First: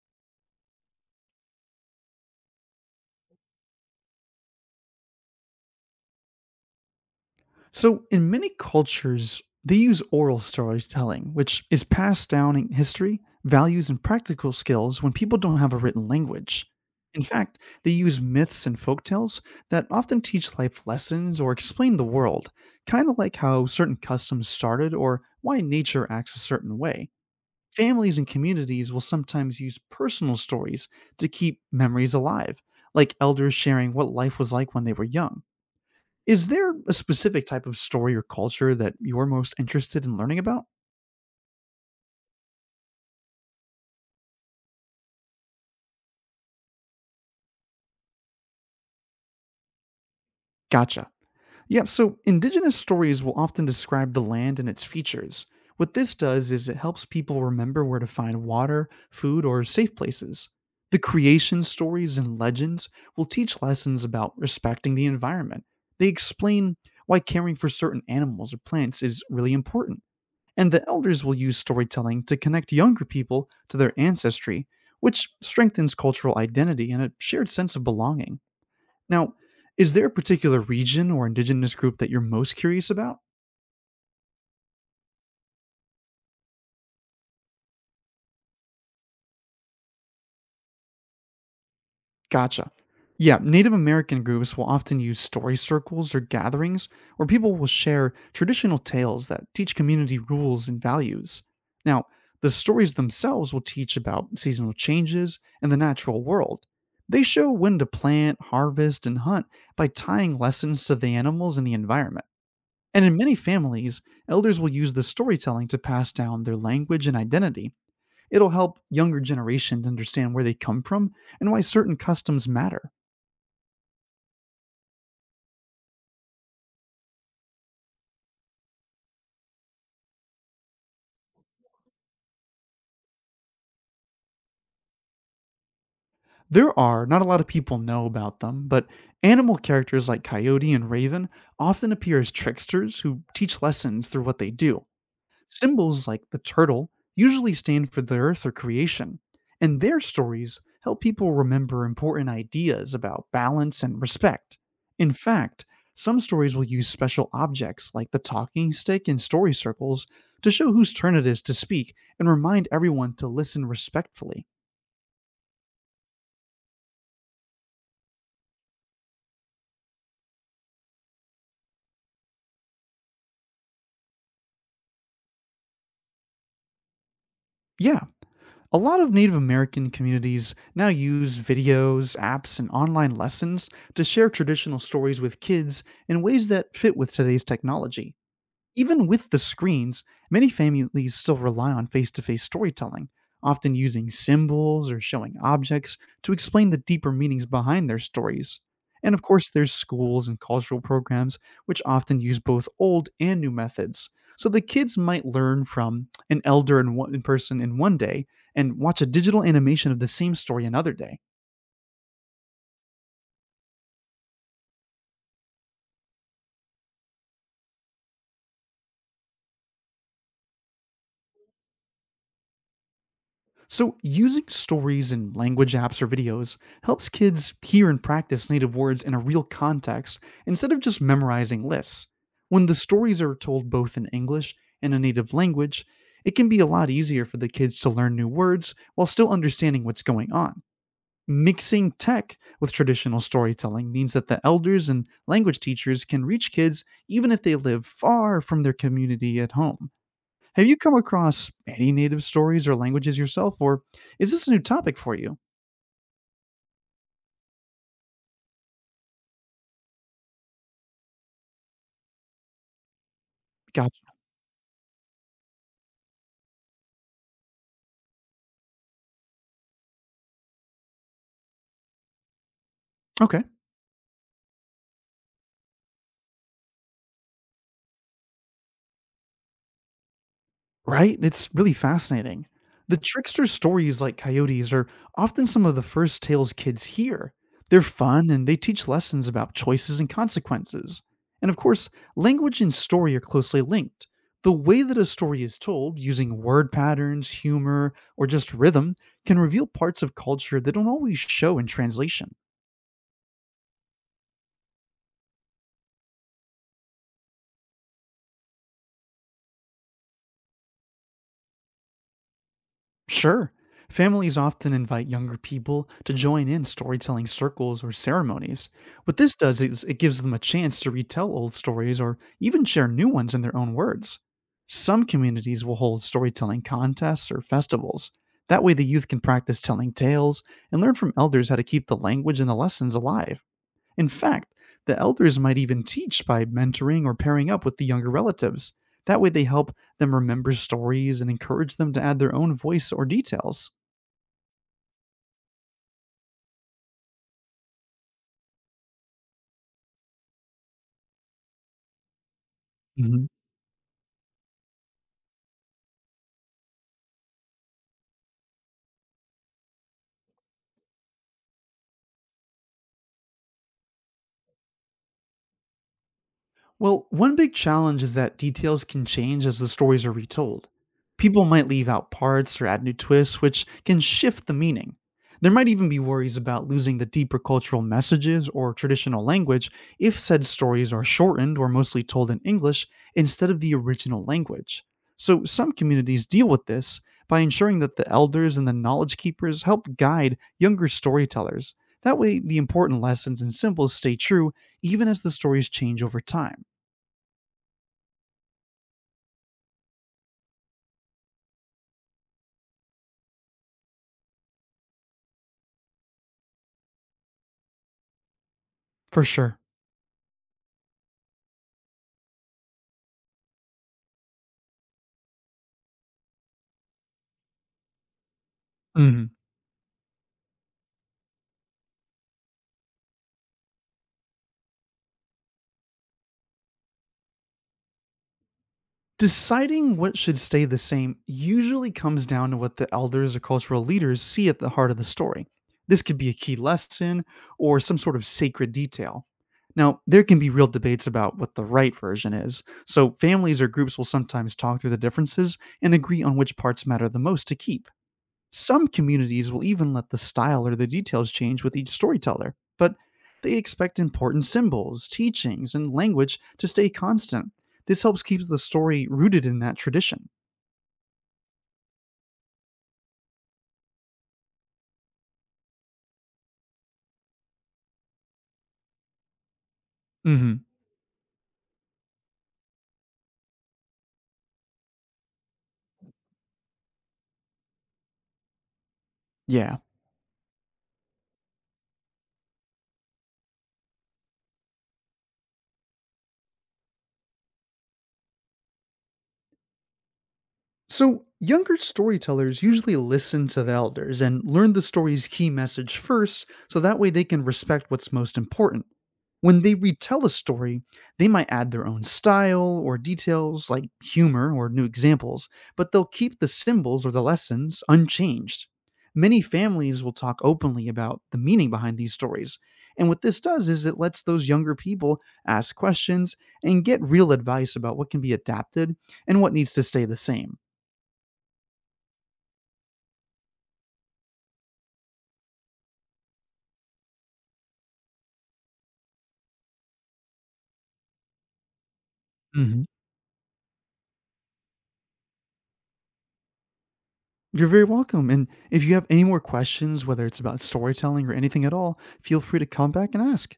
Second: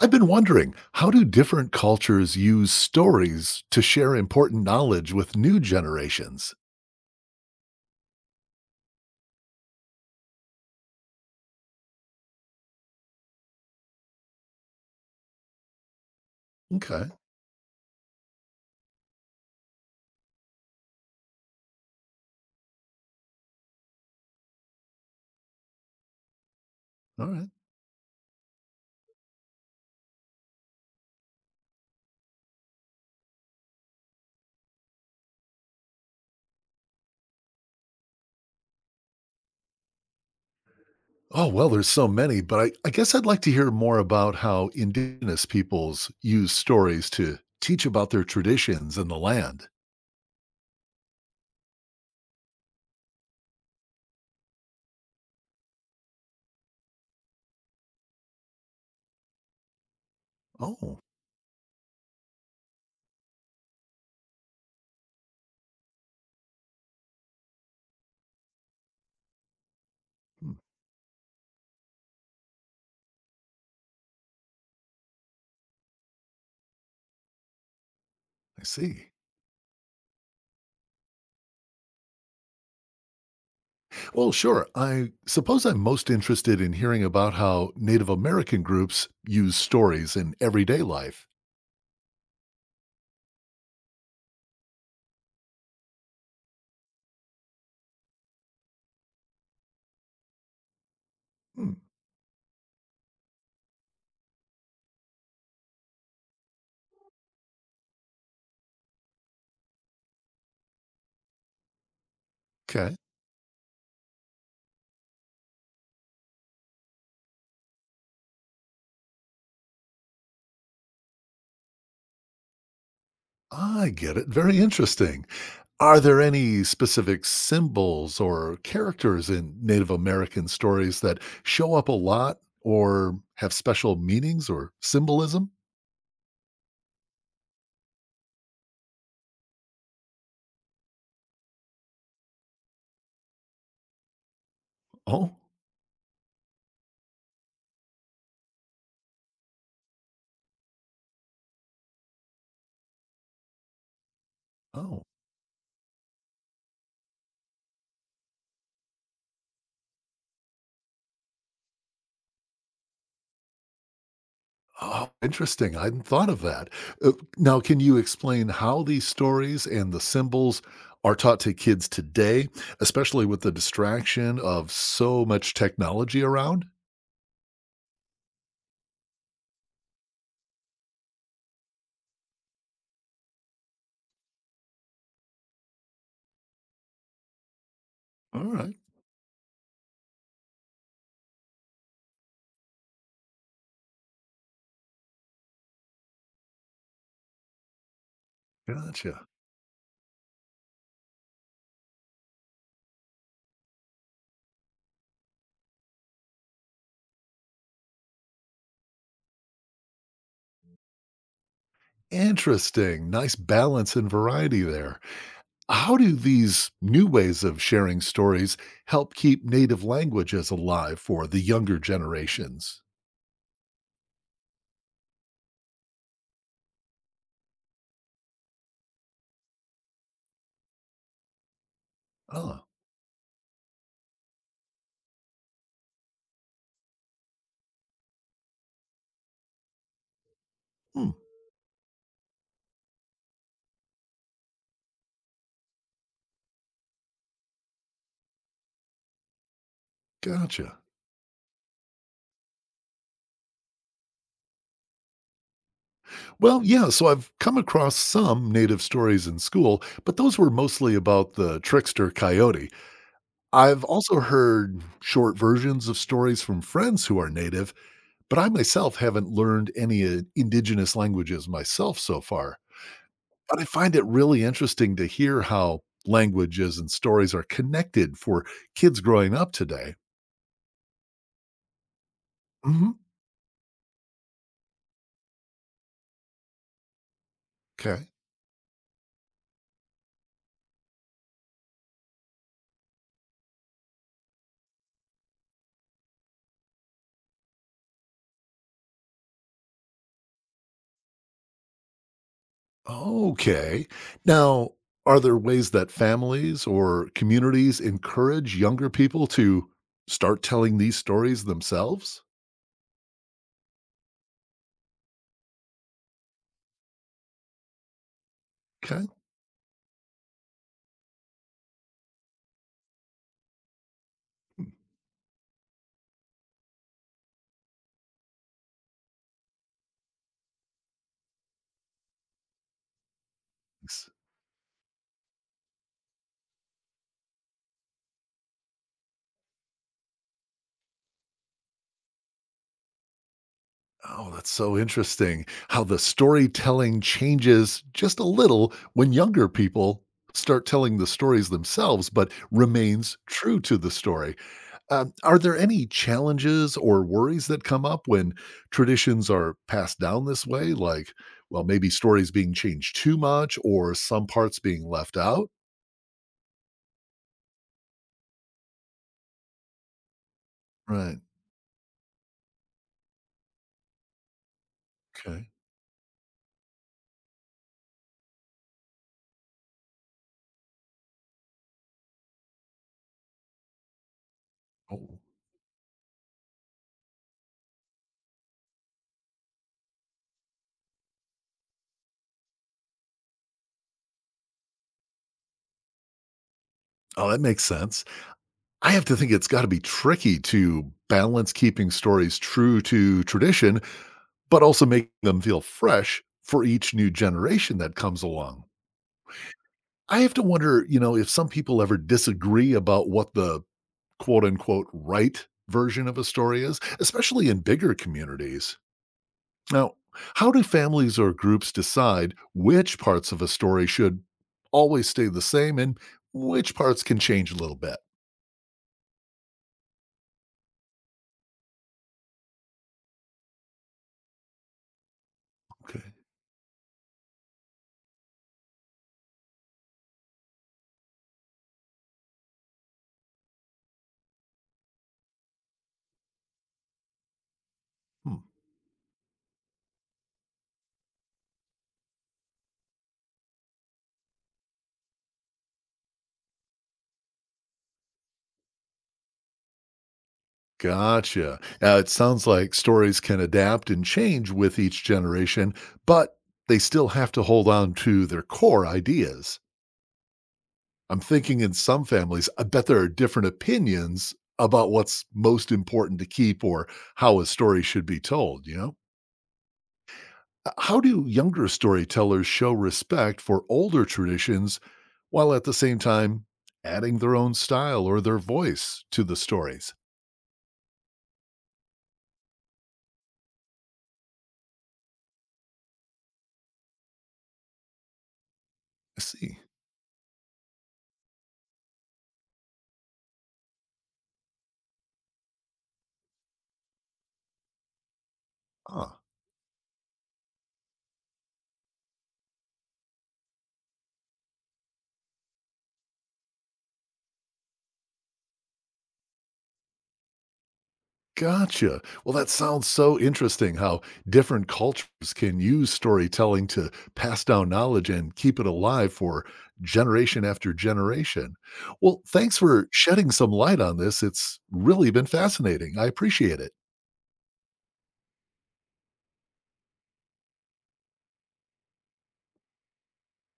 I've been wondering, how do different cultures use stories to share important knowledge with new generations? So, in many cultures, they use oral storytelling, which is passed down in history, values, and practical skills when people don't have a written language. Okay. In fact, they use myths and folktales that often teach life lessons or explain the world, kind of like how certain customs started or why nature acts a certain way. All right. Families and communities will sometimes use personal stories to keep memories alive, like elders sharing what life was like when they were young. Is there a specific type of story or culture that you're most interested in learning about? Oh, well, there's so many, but I guess I'd like to hear more about how indigenous peoples use stories to teach about their traditions and the land. Gotcha. Yeah, so indigenous stories will often describe the land and its features. What this does is it helps people remember where to find water, food, or safe places. The Oh, creation stories and legends will teach lessons about respecting the environment. They explain why caring for certain animals or plants is really important. hmm, And the elders will use storytelling to connect younger people to their ancestry, which strengthens cultural identity and a shared sense of belonging. I see. Now, is there a particular region or indigenous group that you're most curious about? Well, sure. I suppose I'm most interested in hearing about how Native American groups use stories in everyday life. Gotcha. Yeah, Native American groups will often use story circles or gatherings where people will share traditional tales that teach community rules and values. Hmm, Now, the stories themselves will teach about seasonal changes and the natural world. They show when to plant, harvest, and hunt by tying lessons to the animals and the environment. okay. And in many families, elders will use the storytelling to pass down their language and identity. It'll help younger generations understand where they come from and why certain customs matter. I get it. Very interesting. Are there any specific symbols or characters in Native American stories that show up a lot or have special meanings or symbolism? There are, not a lot of people know about them, but animal characters like Coyote and Raven often appear as tricksters who teach lessons through what they do. Oh, Symbols like the turtle usually stand for the earth or creation, and their stories help people remember important ideas about balance and respect. oh, In fact, some stories will use special objects like the talking stick in story circles to show whose turn it is to speak and remind everyone to listen respectfully. oh, interesting. I hadn't thought of that. Uh, now, can you explain how these stories and the symbols are taught to kids today, especially with the distraction of so much technology around? Yeah, a lot of Native American communities now use videos, apps, and online lessons to share traditional stories with kids in ways that fit with today's technology. All right, Even with the screens, many families still rely on face to face storytelling, often using symbols or showing objects to explain the deeper meanings behind their stories. And of gotcha. course, there's schools and cultural programs which often use both old and new methods. So the kids might learn from an elder in one in person in one day and watch a digital animation of the same story another day. Interesting. Nice balance and variety there. How do these new ways of sharing stories help keep native languages alive for the younger generations? So, using stories and language apps or videos helps kids hear and practice native words in a real context instead of just memorizing lists. Ah, When the stories are told both in English and a native language, it can be a lot easier for the kids to learn new words while still understanding what's going on. hmm, Mixing tech with traditional storytelling means that the elders and language teachers can reach kids even if they live far from their community at home. Have you gotcha. come across any native stories or languages yourself, or is this a new topic for you? Well, yeah, so I've come across some native stories in school, but those were mostly about the trickster coyote. I've Gotcha. also heard short versions of stories from friends who are native, but I myself haven't learned any indigenous languages myself so far. Okay. But I find it really interesting to hear how languages and stories are connected for kids growing up today. Right? It's really fascinating. Hmm. The trickster stories like coyotes are often some of the first tales kids hear. They're Okay. fun and they teach lessons about choices and consequences. And of course, language and story are closely linked. The way that a story is told, using word patterns, humor, or just rhythm, can reveal parts of culture that don't always show in translation. Okay. Now, are there ways that families or communities encourage younger people to start telling these stories themselves? Sure. Families often invite younger people to join in storytelling circles or ceremonies. Okay. What this does is it gives them a chance to retell old stories or even share new ones in their own words. Some communities will hold storytelling contests or festivals. That way, the youth can practice telling tales and learn from elders how to keep the language and the lessons alive. In fact, the elders might even teach by mentoring or pairing up with the younger relatives. That way, they help them remember stories and encourage them to add their own voice or details. Oh, that's so interesting how the storytelling changes just a little when younger people start telling the stories themselves, but remains true to the story. Are there any challenges or worries that come up when traditions are passed down this way? Like, well, maybe stories being changed too much or some parts being left out? Well, one big challenge is that details can change as the stories are retold. Right. People might leave out parts or add new twists, which can shift the meaning. Okay. There might even be worries about losing the deeper cultural messages or traditional language if said stories are shortened or mostly told in English instead of the original language. Oh. So, some communities deal with this by ensuring that the elders and the knowledge keepers help guide younger storytellers. That way, the important lessons and symbols stay true even as the stories change over time. Oh, that makes sense. I have to think it's got to be tricky to balance keeping stories true to tradition, but also make them feel fresh for each new generation that comes along. For sure. I have to wonder, you know, if some people ever disagree about what the quote unquote right version of a story is, especially in bigger communities. Mhm. Now, how do families or groups decide which parts of a story should always stay the same, and which parts can change a little bit? Deciding what should stay the same usually comes down to what the elders or cultural leaders see at the heart of the story. Okay. This could be a key lesson or some sort of sacred detail. Now, there can be real debates about what the right version is, so families or groups will sometimes talk through the differences and agree on which parts matter the most to keep. Hmm. Some communities will even let the style or the details change with each storyteller, but they expect important symbols, teachings, and language to stay constant. This helps keep the story rooted in that tradition. Gotcha. It sounds like stories can adapt and change with each generation, but they still have to hold on to their core ideas. Hmm. I'm thinking in some families, I bet there are different opinions about what's most important to keep, or how a story should be told, you know? Yeah. How do younger storytellers show respect for older traditions while at the same time adding their own style or their voice to the stories? So, younger storytellers usually listen to the elders and learn the story's key message first, so that way they can respect what's most important. I see. When they retell a story, they might add their own style or details like humor or new examples, but they'll keep the symbols or the lessons unchanged. Ah. Many families will talk openly about the meaning behind these stories. And what this does is it lets those younger people ask questions and get real advice about what can be adapted and what needs to stay the same. Gotcha. Well, that sounds so interesting how different cultures can use storytelling to pass down knowledge and keep it alive for generation after generation. Well, thanks Mhm. for shedding some light on this. It's really been fascinating. I appreciate it. You're very welcome. And if you have any more questions, whether it's about storytelling or anything at all, feel free to come back and ask.